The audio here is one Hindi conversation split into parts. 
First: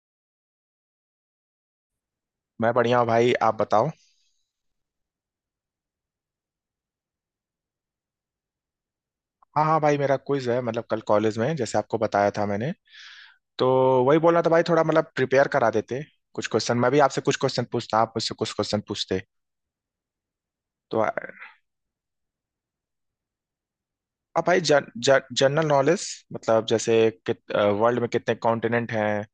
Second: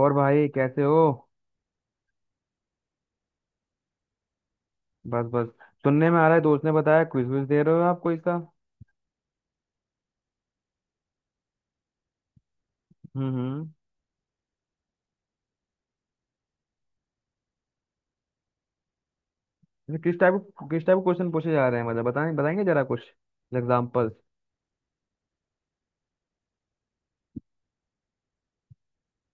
और भाई कैसे हो। मैं बढ़िया हूँ भाई। आप बताओ। बस बस। सुनने में आ रहा है, दोस्त ने बताया क्विज विज दे रहे हो आप कोई सा। हाँ हाँ भाई, मेरा क्विज है मतलब कल कॉलेज में, जैसे आपको बताया था मैंने। हम्म हम्म तो वही बोलना था भाई, थोड़ा मतलब प्रिपेयर करा देते कुछ क्वेश्चन। मैं भी आपसे कुछ क्वेश्चन पूछता, आप मुझसे कुछ क्वेश्चन पूछते। ये किस टाइप, किस टाइप तो क्वेश्चन पूछे जा रहे हैं मतलब बताएं, बताएंगे जरा कुछ एग्जाम्पल्स। आप भाई जन, जन, जनरल नॉलेज मतलब जैसे वर्ल्ड में कितने कॉन्टिनेंट हैं।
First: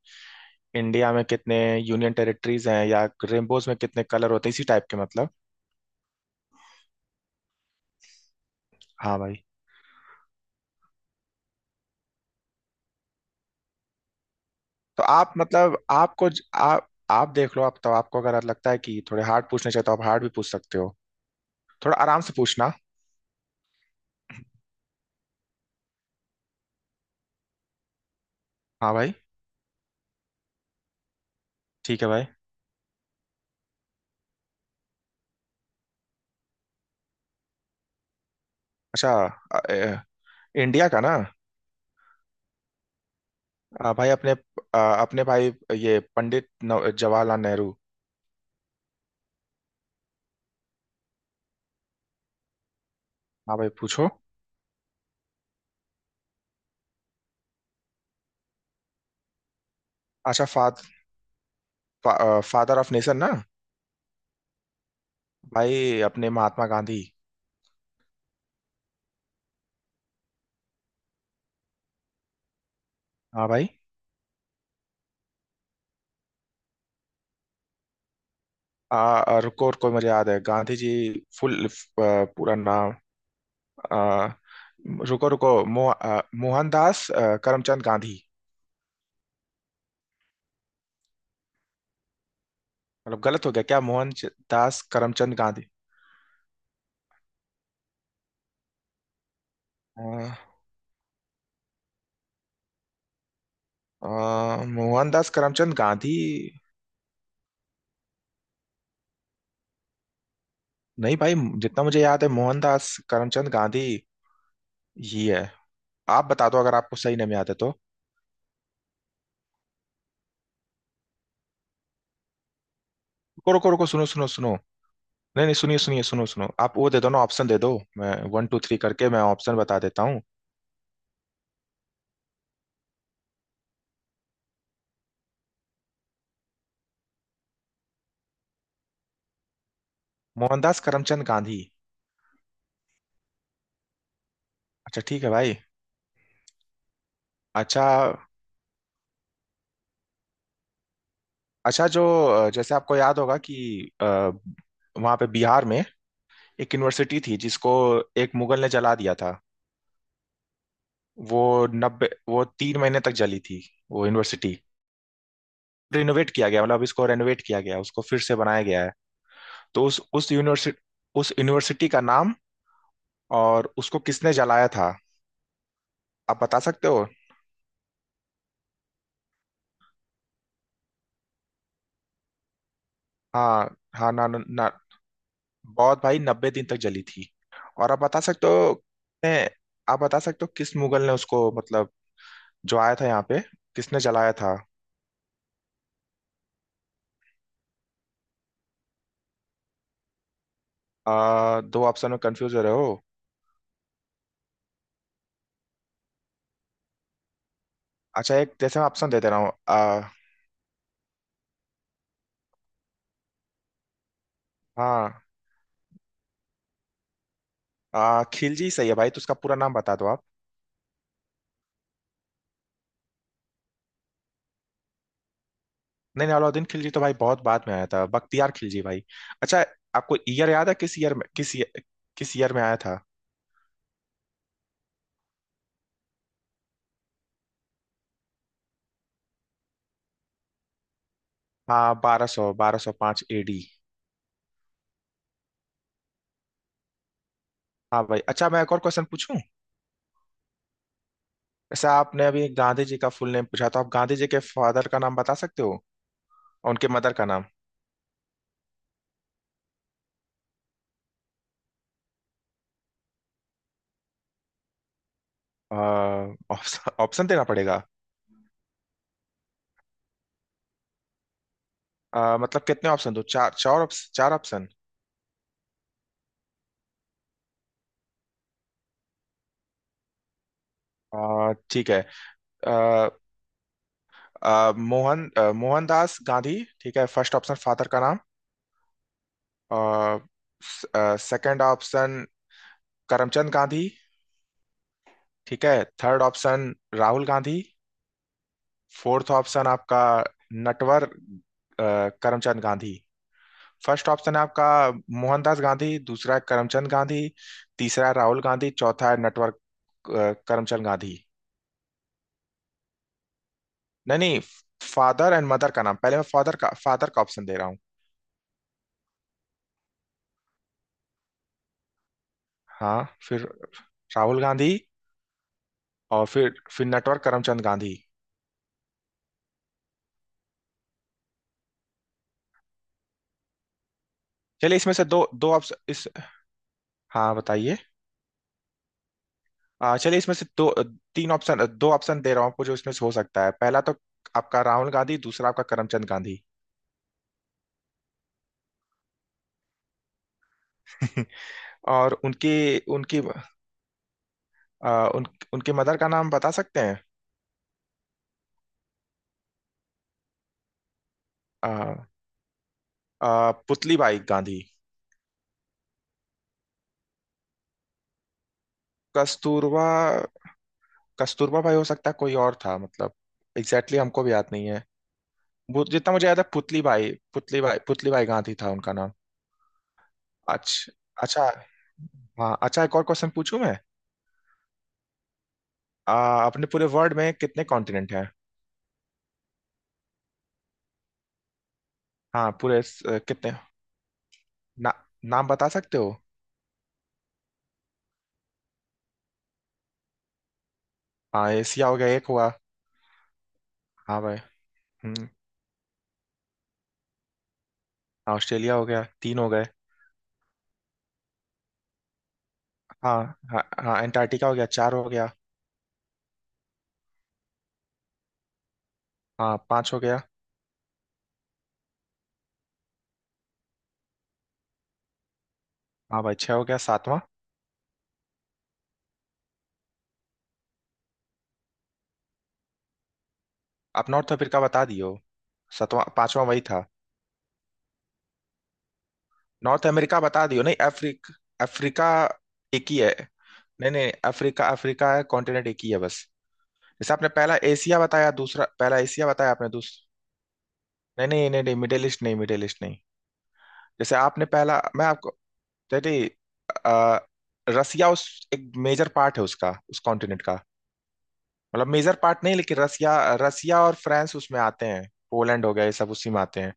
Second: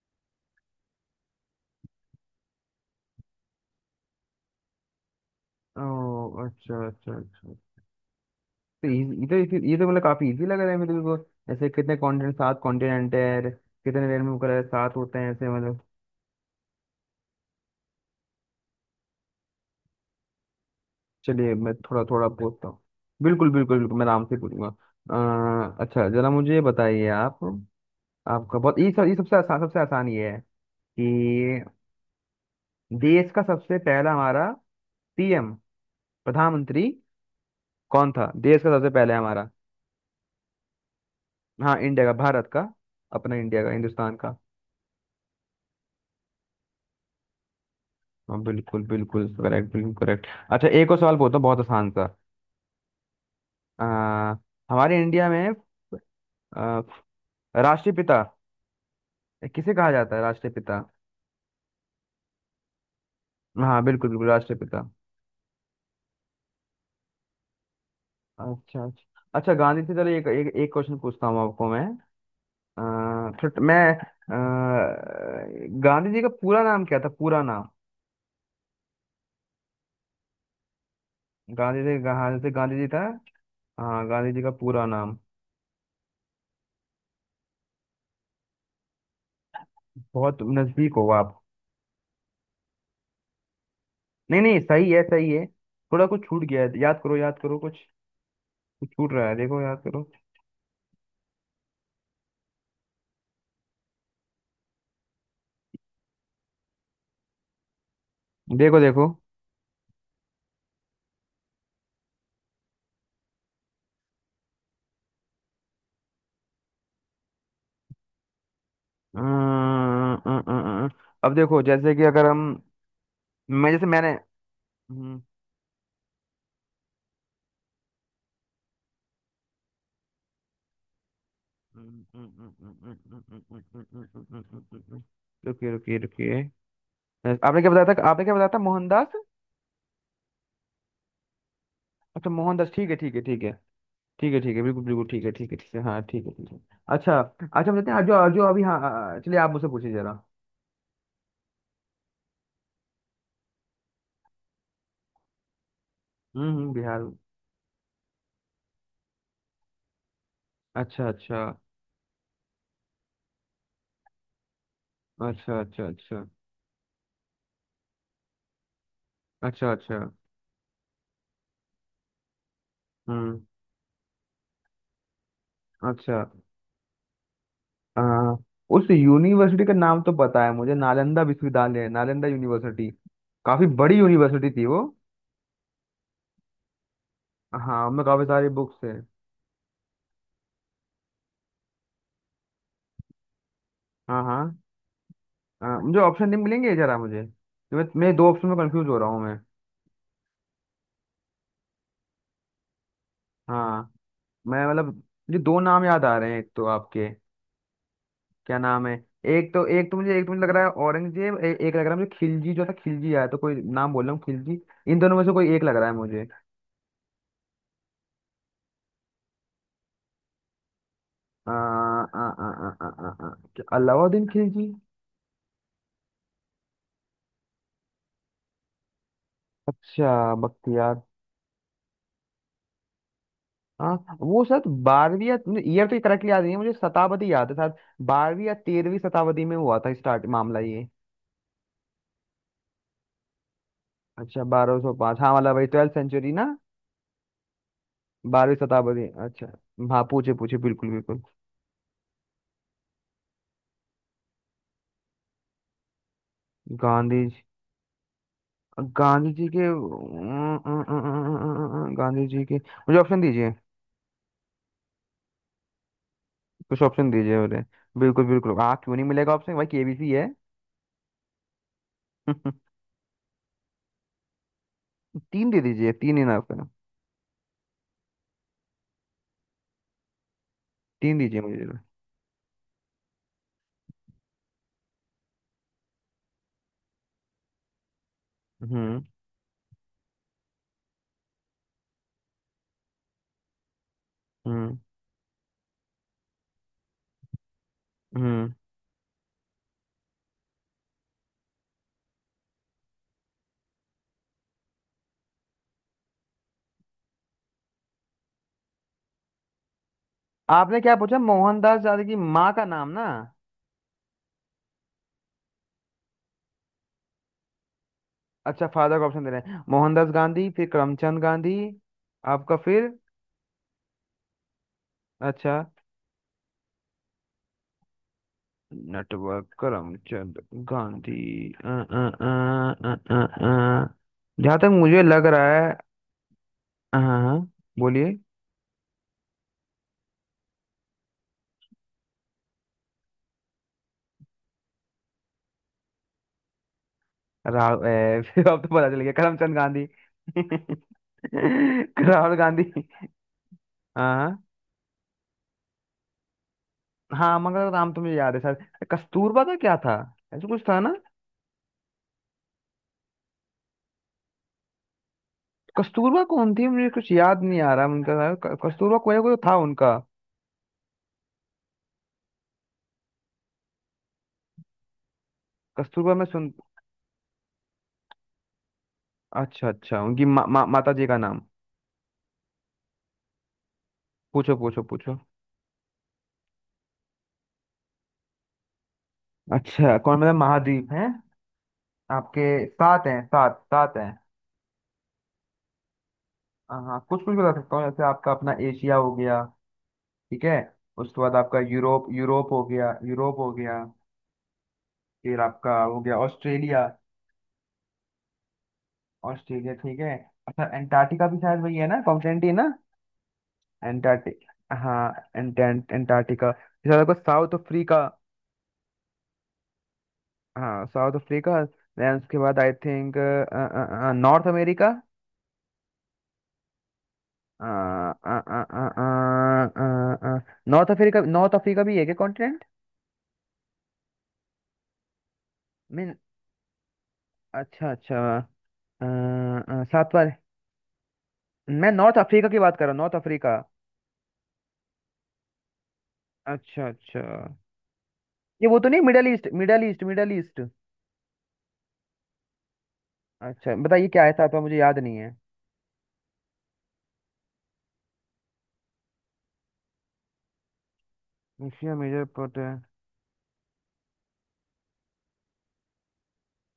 इंडिया में कितने यूनियन टेरिटरीज हैं या रेनबोज में कितने कलर होते हैं, इसी टाइप के मतलब। ओ, अच्छा अच्छा अच्छा। तो हाँ ये, भाई। ये तो मतलब काफी इजी लग रहा है मेरे को। ऐसे कितने कॉन्टिनेंट, सात कॉन्टिनेंट है, कितने रेनबो कलर है, सात तो होते हैं आप ऐसे मतलब मतलब। आपको आप देख लो, आप तो। आपको अगर लगता है कि थोड़े हार्ड पूछने चाहिए तो आप हार्ड भी पूछ सकते हो। चलिए मैं थोड़ा थोड़ा आराम थोड़ा से पूछता पूछना। हूँ। बिल्कुल बिल्कुल बिल्कुल, मैं आराम से पूछूंगा। अच्छा जरा मुझे ये बताइए आप। आपका बहुत ये हाँ सब, भाई। ये सबसे आसान ये है कि ठीक है भाई। देश का सबसे पहला हमारा पीएम, प्रधानमंत्री कौन था, देश का सबसे अच्छा। पहले हमारा। अ, अ, इंडिया का ना। हाँ, इंडिया का, भारत का, अपना इंडिया का, भाई हिंदुस्तान अपने का। अपने भाई, ये पंडित जवाहरलाल नेहरू। हाँ, बिल्कुल बिल्कुल करेक्ट, बिल्कुल करेक्ट। अच्छा एक और सवाल बोलता हूँ, बहुत आसान सा। हाँ भाई आ, पूछो। हमारे इंडिया में आ, राष्ट्रपिता किसे कहा जाता है, अच्छा फा, राष्ट्रपिता। फा, फादर ऑफ नेशन ना। हाँ, बिल्कुल बिल्कुल, राष्ट्रपिता। भाई अपने महात्मा गांधी। अच्छा अच्छा। अच्छा, गांधी से चलो एक एक, एक क्वेश्चन पूछता हूँ आपको मैं। अ, हाँ छोट- भाई। मैं अ, गांधी जी का पूरा नाम क्या था, पूरा नाम। आ, आ, रुको रुको, मुझे याद है गांधी जी फुल गांधी जी, हाँ, जैसे पूरा गांधी जी नाम। था। हाँ, आ, गांधी जी का पूरा नाम। रुको रुको। मोहनदास करमचंद गांधी। बहुत नजदीक हो आप। मतलब गलत हो गया क्या? नहीं नहीं, मोहनदास सही है, सही करमचंद है। गांधी। थोड़ा कुछ छूट गया है, याद करो, याद करो कुछ। कुछ छूट रहा है देखो, याद करो। आ, आ, मोहनदास करमचंद गांधी। देखो देखो। नहीं भाई, जितना मुझे याद है मोहनदास करमचंद गांधी ही है। आप बता दो अगर आपको सही नहीं याद है तो। अं, अं, अं, अं। अं। अब देखो, जैसे कि अगर हम रुको मैं रुको जैसे रुको, सुनो मैंने सुनो सुनो। हम्म, नहीं नहीं, सुनिए सुनिए, सुनो सुनो। आप वो दे दो ना, ऑप्शन दे दो। मैं वन टू थ्री करके मैं ऑप्शन बता देता हूँ। हम्म, हम्म, हम्म, हम्म, हम्म, हम्म, हम्म, हम्म, हम्म, हम्म, हम्म, हम्म, हम्म, हम्म, हम्म। रुकिए रुकिए रुकिए। आपने क्या बताया था, मोहनदास। मोहनदास करमचंद गांधी। अच्छा, मोहनदास, ठीक है ठीक है ठीक है, ठीक है ठीक है बिल्कुल अच्छा बिल्कुल, ठीक ठीक है है ठीक भाई। है ठीक है, हाँ ठीक है ठीक है। अच्छा अच्छा, हम अच्छा, लेते हैं जो जो अभी, हाँ चलिए आप मुझसे पूछिए जरा। अच्छा जो जैसे आपको याद होगा कि अ, वहाँ पे बिहार में एक बिहार। यूनिवर्सिटी थी जिसको एक मुगल ने जला दिया था। अच्छा अच्छा वो नब्बे, वो 3 महीने तक जली थी वो यूनिवर्सिटी। अच्छा। अच्छा अच्छा रिनोवेट किया गया, मतलब इसको रेनोवेट किया गया, उसको फिर से बनाया गया है। अच्छा। तो अच्छा। उस यूनिवर्सिटी, उस यूनिवर्सिटी का नाम हम्म। और उसको किसने जलाया था अच्छा। आप बता सकते हो। आ, उस यूनिवर्सिटी का नाम तो पता है मुझे, नालंदा विश्वविद्यालय, नालंदा यूनिवर्सिटी। काफी हाँ बड़ी हाँ, ना ना यूनिवर्सिटी थी ना- वो। बहुत भाई, 90 दिन तक जली थी। हाँ, और आप उनमें बता काफी सकते सारी हो, बुक्स है। ने, आप बता सकते हो किस मुगल ने उसको, मतलब जो आया था यहाँ पे किसने हाँ जलाया हाँ, था। हाँ मुझे ऑप्शन नहीं मिलेंगे जरा मुझे तो, मैं दो ऑप्शन में कंफ्यूज हो रहा हूँ मैं। दो ऑप्शन में कंफ्यूज हो रहे हो? हाँ। मैं मतलब मुझे दो नाम याद आ रहे हैं, एक तो आपके अच्छा एक क्या जैसे नाम मैं है। ऑप्शन दे दे रहा हूँ। एक तो एक तो मुझे एक तो मुझे लग रहा है औरंगजेब, एक लग रहा है मुझे खिलजी, जो था खिलजी आया, तो कोई नाम बोल रहा हूँ, खिलजी। इन दोनों हाँ। में से कोई एक लग रहा है मुझे। खिलजी सही है भाई, तो उसका पूरा नाम बता दो आप। आ, आ, आ, आ, आ, आ, आ, क्या अलाउद्दीन खिलजी। नहीं नहीं, अलाउद्दीन खिलजी तो भाई बहुत बाद में आया था। बख्तियार खिलजी भाई। अच्छा, अच्छा आपको ईयर याद है? बख्तियार। किस ईयर में आया था? हाँ, वो शायद बारहवीं या ईयर तो करेक्टली याद नहीं है मुझे, शताब्दी याद है शायद। बारहवीं या तेरहवीं शताब्दी में हुआ था स्टार्ट मामला ये। हाँ 1205 एडी। अच्छा 1205, हाँ वाला भाई, ट्वेल्थ सेंचुरी ना। हाँ भाई। अच्छा, बारहवीं मैं एक और क्वेश्चन शताब्दी, पूछूं? अच्छा। हाँ पूछे पूछे बिल्कुल बिल्कुल। जैसे आपने अभी गांधी जी का फुल नेम पूछा, तो आप गांधी जी के फादर का नाम बता सकते हो और उनके मदर का गांधी, नाम? गांधी जी के, गांधी जी के मुझे ऑप्शन दीजिए। कुछ ऑप्शन ऑप्शन ऑप्शन दीजिए देना मुझे। पड़ेगा। बिल्कुल बिल्कुल, हाँ क्यों नहीं मिलेगा ऑप्शन, भाई केबीसी है। मतलब कितने ऑप्शन? दो, चार, चार ऑप्शन, चार ऑप्शन। तीन दे दीजिए, तीन ही ना आपका। तीन दीजिए मुझे। ठीक है। अ, मोहनदास गांधी। ठीक है, फर्स्ट ऑप्शन फादर का नाम। हम्म। Second option Karamchand Gandhi. हम्म। ठीक है, थर्ड ऑप्शन राहुल गांधी। हम्म। फोर्थ ऑप्शन आपका नटवर करमचंद गांधी। फर्स्ट ऑप्शन है आपका मोहनदास गांधी, दूसरा है करमचंद गांधी, तीसरा है राहुल गांधी, चौथा है नटवर आपने करमचंद क्या गांधी। पूछा, मोहनदास गांधी की माँ का नाम ना। नहीं नहीं, फादर एंड मदर का नाम। पहले मैं फादर का ऑप्शन दे रहा हूँ। अच्छा, फादर का ऑप्शन दे रहे हैं, मोहनदास गांधी, फिर करमचंद गांधी। आपका फिर। हाँ, फिर राहुल गांधी, अच्छा, और फिर नटवर करमचंद गांधी। नेटवर्क करमचंद गांधी। अ, अ, अ, जहाँ तक चलिए इसमें मुझे से लग दो, दो रहा है। ऑप्शन इस। हाँ हाँ, हाँ हाँ, बताइए। बोलिए। चलिए इसमें से दो, तीन ऑप्शन, दो ऑप्शन दे रहा हूँ आपको जो इसमें से हो सकता है। पहला तो आपका राहुल गांधी, दूसरा आपका करमचंद गांधी। राहुल, फिर अब तो पता चल गया, करमचंद गांधी। और राहुल उनकी, गांधी। उनकी हाँ आ, उन, उनके मदर का नाम बता सकते हैं? हाँ, हाँ मंगल राम तो मुझे याद है सर, कस्तूरबा का क्या था, ऐसा कुछ था ना। आ, आ, पुतली बाई गांधी। कस्तूरबा कौन थी, मुझे कुछ याद नहीं आ रहा उनका नाम। कस्तूरबा कोई कोई था कस्तूरबा, उनका। कस्तूरबा भाई हो सकता है, कोई और था मतलब। एग्जैक्टली exactly हमको भी याद नहीं है। वो जितना कस्तूरबा मैं मुझे याद है, सुन, पुतली बाई, पुतली बाई, पुतली बाई गांधी था उनका नाम। अच्छा अच्छा उनकी मा, मा, अच्छा माता जी का नाम। अच्छा। हाँ, अच्छा एक और क्वेश्चन पूछूं मैं? पूछो पूछो पूछो। अपने पूरे वर्ल्ड में कितने कॉन्टिनेंट हैं? अच्छा कौन मतलब, महाद्वीप है आपके, हाँ पूरे सात हैं, कितने, सात सात हैं। ना, नाम बता सकते हो? हाँ हाँ, कुछ कुछ बता सकता हूँ, जैसे आपका अपना एशिया हो गया, ठीक है, उसके बाद हाँ आपका एशिया हो यूरोप, गया, एक हुआ। यूरोप हो गया, यूरोप हो गया, हाँ भाई। हम्म। फिर आपका हो गया ऑस्ट्रेलिया। हाँ, ऑस्ट्रेलिया हो गया, तीन हो गए। ऑस्ट्रेलिया ठीक है। अच्छा एंटार्क्टिका भी शायद वही है ना, कॉन्टिनेंट ही है ना। हाँ हाँ, हाँ एंटार्क्टिक, एंटार्क्टिका हो गया, चार हाँ हो गया। एंटेंट एंटार्क्टिका, फिर आपको साउथ अफ्रीका। हाँ, पाँच हो गया। हाँ साउथ अफ्रीका। देन उसके बाद आई थिंक, नॉर्थ अमेरिका। हाँ भाई, छः हो गया, सातवां? नॉर्थ अफ्रीका, नॉर्थ अफ्रीका भी है क्या कॉन्टिनेंट। आप नॉर्थ अफ्रीका बता दियो। सातवां, मीन, पांचवां वही था। अच्छा अच्छा। नॉर्थ अमेरिका सातवां। बता दियो, नहीं मैं अफ्रीका। नॉर्थ अफ्रीका की बात कर एक रहा हूँ, ही है। North Africa. नहीं नहीं, अफ्रीका, अफ्रीका है कॉन्टिनेंट, एक ही है बस। अच्छा जैसे अच्छा। आपने पहला एशिया बताया, दूसरा, ये वो तो पहला नहीं, मिडल एशिया ईस्ट, बताया आपने, मिडल ईस्ट, दूसरा। Middle east. नहीं नहीं नहीं नहीं, मिडिल ईस्ट नहीं, मिडिल ईस्ट नहीं। अच्छा बताइए, जैसे क्या आपने ऐसा था मुझे पहला, याद मैं नहीं है। आपको डैडी आ, रसिया उस, एक मेजर पार्ट है उसका, उस कॉन्टिनेंट का। मतलब एशिया मेजर मेजर पार्ट नहीं, पोर्ट है। लेकिन रसिया। रसिया और फ्रांस उसमें आते हैं, पोलैंड हो गया, ये सब उसी में आते हैं।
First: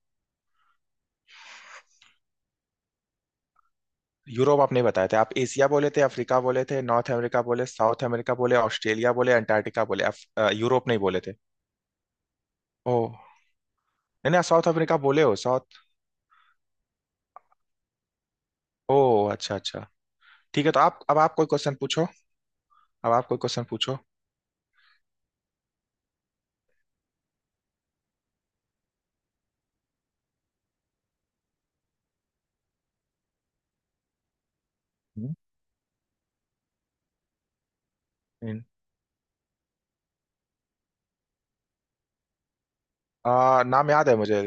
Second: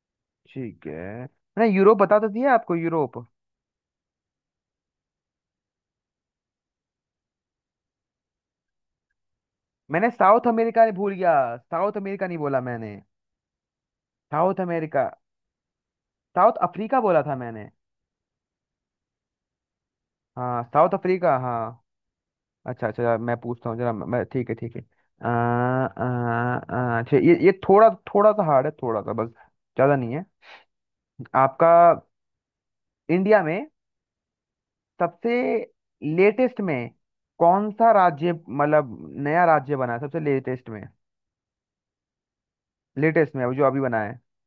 ठीक है, मैंने यूरोप बता तो दिया आपको, यूरोप। यूरोप आप नहीं बताए थे। आप एशिया बोले थे, अफ्रीका बोले थे, नॉर्थ अमेरिका बोले, साउथ अमेरिका बोले, ऑस्ट्रेलिया बोले, अंटार्कटिका बोले, मैंने साउथ अमेरिका यूरोप ने नहीं भूल बोले गया, थे। साउथ अमेरिका नहीं बोला ओ। मैंने, नहीं नहीं, साउथ साउथ अफ्रीका अमेरिका, बोले हो, साउथ। साउथ अफ्रीका बोला था मैंने। ओ अच्छा अच्छा। हाँ ठीक है, तो साउथ आप अब आप अफ्रीका, कोई क्वेश्चन हाँ। पूछो। अच्छा अच्छा, अब जरा आप मैं कोई क्वेश्चन पूछता हूँ जरा पूछो। मैं, ठीक है ठीक है। आ, आ, आ, अच्छा ये थोड़ा, थोड़ा सा हार्ड है, थोड़ा सा बस, ज़्यादा नहीं है। आपका इंडिया में सबसे हम्म, लेटेस्ट में कौन सा राज्य हम्म। मतलब नया राज्य बना है सबसे लेटेस्ट में, लेटेस्ट में अभी जो अभी नाम बना याद है है। मुझे।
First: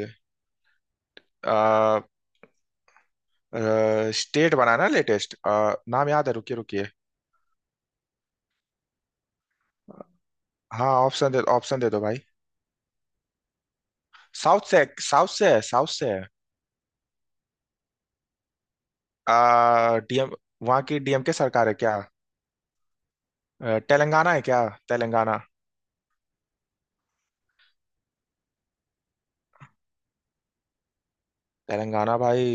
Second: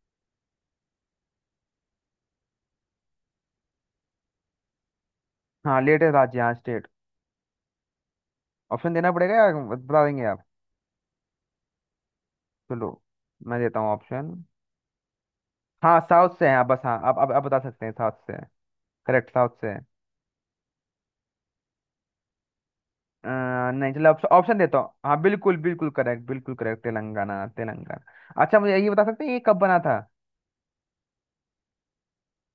आ, स्टेट बनाना लेटेस्ट, हाँ नाम लेटेस्ट याद है, राज्य, हाँ रुकिए स्टेट। रुकिए। ऑप्शन देना पड़ेगा या बता देंगे आप। हाँ, ऑप्शन दे दो भाई। चलो मैं देता हूँ ऑप्शन। साउथ से, साउथ से है, साउथ हाँ से है। साउथ से है आप बस, हाँ आप अब आप बता सकते हैं साउथ से। करेक्ट साउथ से है। डीएम, वहाँ की डीएम के सरकार है क्या? अ, नहीं, चलो ऑप्शन तेलंगाना है ऑप्शन क्या? देता हूँ। हाँ तेलंगाना, बिल्कुल बिल्कुल करेक्ट, बिल्कुल करेक्ट, तेलंगाना तेलंगाना। अच्छा मुझे ये बता सकते हैं, ये कब बना था। तेलंगाना भाई।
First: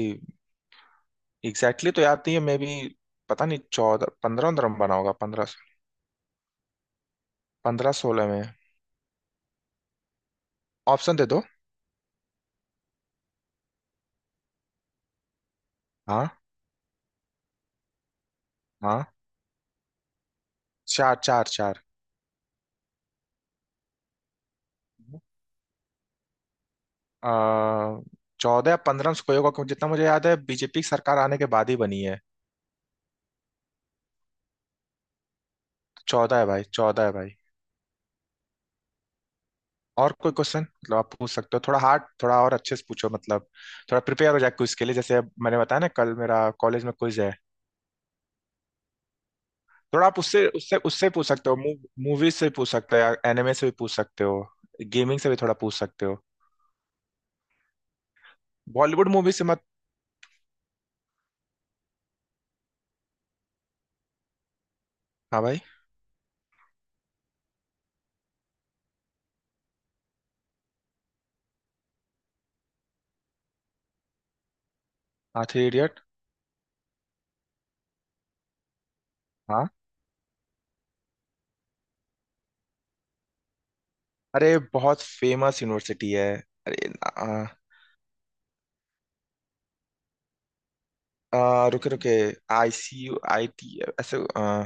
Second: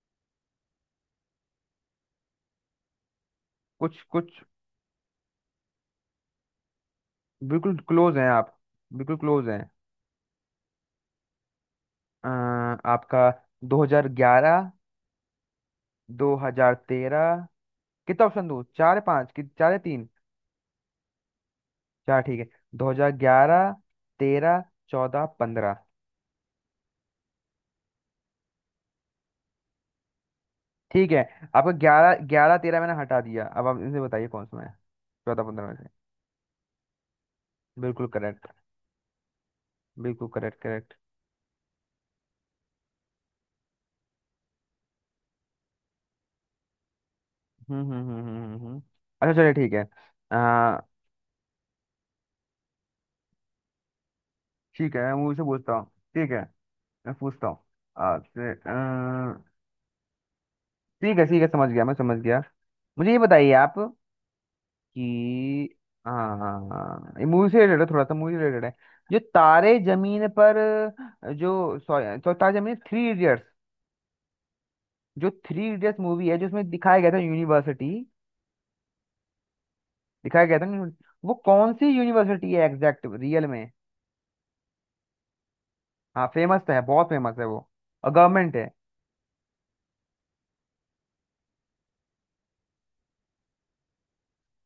एग्जैक्टली exactly तो याद नहीं है मे भी। पता नहीं, कुछ चौदह कुछ पंद्रह, पंद्रह में बना होगा, पंद्रह। बिल्कुल पंद्रह क्लोज सोलह हैं में। आप, बिल्कुल क्लोज हैं। ऑप्शन दे दो। अ, आपका 2011, हाँ 2013। कितना ऑप्शन दूँ चार या हाँ, पाँच, कि चार या तीन। चार, चार, चार। चार ठीक है। 2011, 13, 14, 15। अ, चौदह या पंद्रह में से कोई होगा, क्योंकि जितना मुझे याद है बीजेपी की ठीक सरकार है आने के आपका बाद ही बनी 11, है। 11, 13 मैंने हटा दिया, अब आप इनसे बताइए कौन सा है, चौदह पंद्रह में से। चौदह है भाई, चौदह है भाई। बिल्कुल करेक्ट, और बिल्कुल कोई करेक्ट, क्वेश्चन करेक्ट। मतलब आप पूछ सकते हो, थोड़ा हार्ड, थोड़ा और अच्छे से पूछो मतलब। थोड़ा प्रिपेयर हो जाए क्विज के लिए, जैसे अब मैंने बताया ना कल मेरा कॉलेज में क्विज है। हम्म हम्म हम्म हम्म हम्म, हम्म। अच्छा चलिए ठीक है। थोड़ा आप अ, उससे उससे उससे पूछ सकते हो। मूवीज से भी पूछ सकते हो या एनिमे से भी पूछ सकते हो। ठीक है मैं गेमिंग से भी मुझसे थोड़ा पूछता पूछ हूँ, सकते हो। ठीक है मैं पूछता हूँ आपसे। बॉलीवुड मूवी से मत। ठीक है ठीक है, समझ गया, मैं समझ गया। मुझे ये बताइए आप हाँ भाई। कि, हाँ हाँ, हाँ, ये मूवी से रिलेटेड है, थोड़ा सा मूवी रिलेटेड है। जो तारे जमीन पर, जो सॉरी, तो तारे जमीन, थ्री इडियट्स, जो हाँ, three three idiots idiot, movie है जिसमें दिखाया गया था यूनिवर्सिटी, हाँ। दिखाया गया था ना, वो कौन सी यूनिवर्सिटी है एग्जैक्ट रियल में। अरे बहुत फेमस यूनिवर्सिटी हाँ है। फेमस तो है, अरे बहुत फेमस है आ, वो, और गवर्नमेंट है। आ, रुके रुके, ICUIT ऐसे,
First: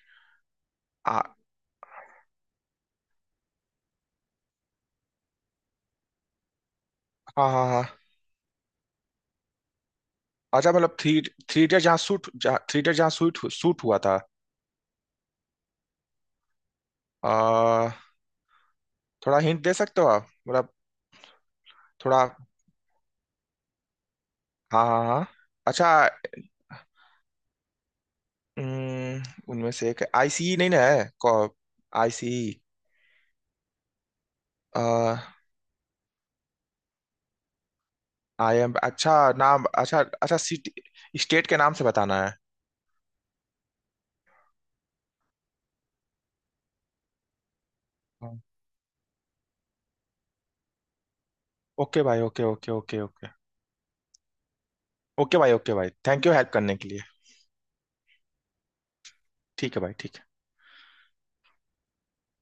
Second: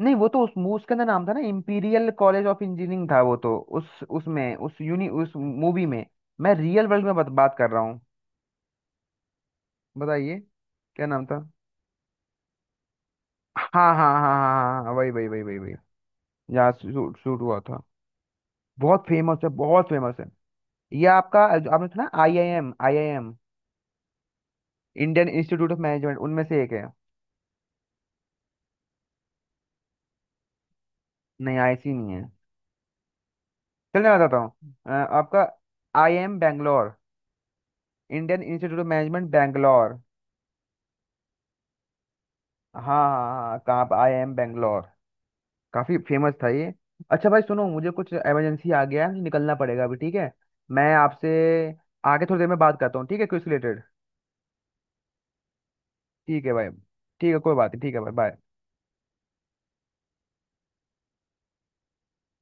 नहीं, वो तो उस मूवी के अंदर आ, नाम था ना, इम्पीरियल कॉलेज ऑफ इंजीनियरिंग था वो तो, उस उसमें उस यूनि उस मूवी में। मैं रियल वर्ल्ड में बात हाँ बात हाँ कर रहा हाँ। हूँ, बताइए, अच्छा मतलब क्या थ्री, नाम था। थ्री इडियट जहाँ शूट शूट हाँ हुआ हाँ था। हाँ हाँ हाँ, हाँ वही वही वही वही वही, यहाँ शूट शूट हुआ था। आ, बहुत फेमस थोड़ा है, हिंट दे बहुत सकते हो फेमस है। आप मतलब? ये आपका जो आपने सुना, थोड़ा, IIM, IIM, हाँ हाँ हाँ। इंडियन इंस्टीट्यूट ऑफ अच्छा, मैनेजमेंट, उनमें से एक है। उम, उनमें से एक IC नहीं ना है? नहीं आईसी नहीं है। आईसी। चलिए मैं बताता हूँ। आपका IIM Bangalore, Indian IM, institute of अच्छा। मैनेजमेंट नाम, बैंगलोर। अच्छा अच्छा, सिटी स्टेट के नाम से बताना है? हाँ हाँ हाँ, कहाँ पर, IIM बैंगलोर, काफी फेमस था ये। अच्छा भाई सुनो, मुझे कुछ इमरजेंसी आ गया है, मुझे निकलना पड़ेगा अभी, ठीक है, मैं आपसे ओके भाई, आगे थोड़ी ओके देर में ओके बात करता ओके हूँ, ठीक है, ओके। Quiz related. ओके भाई, ओके भाई, थैंक यू ठीक हेल्प है भाई, करने के लिए। ठीक है कोई बात नहीं, ठीक है भाई बाय। ठीक है भाई, ठीक है।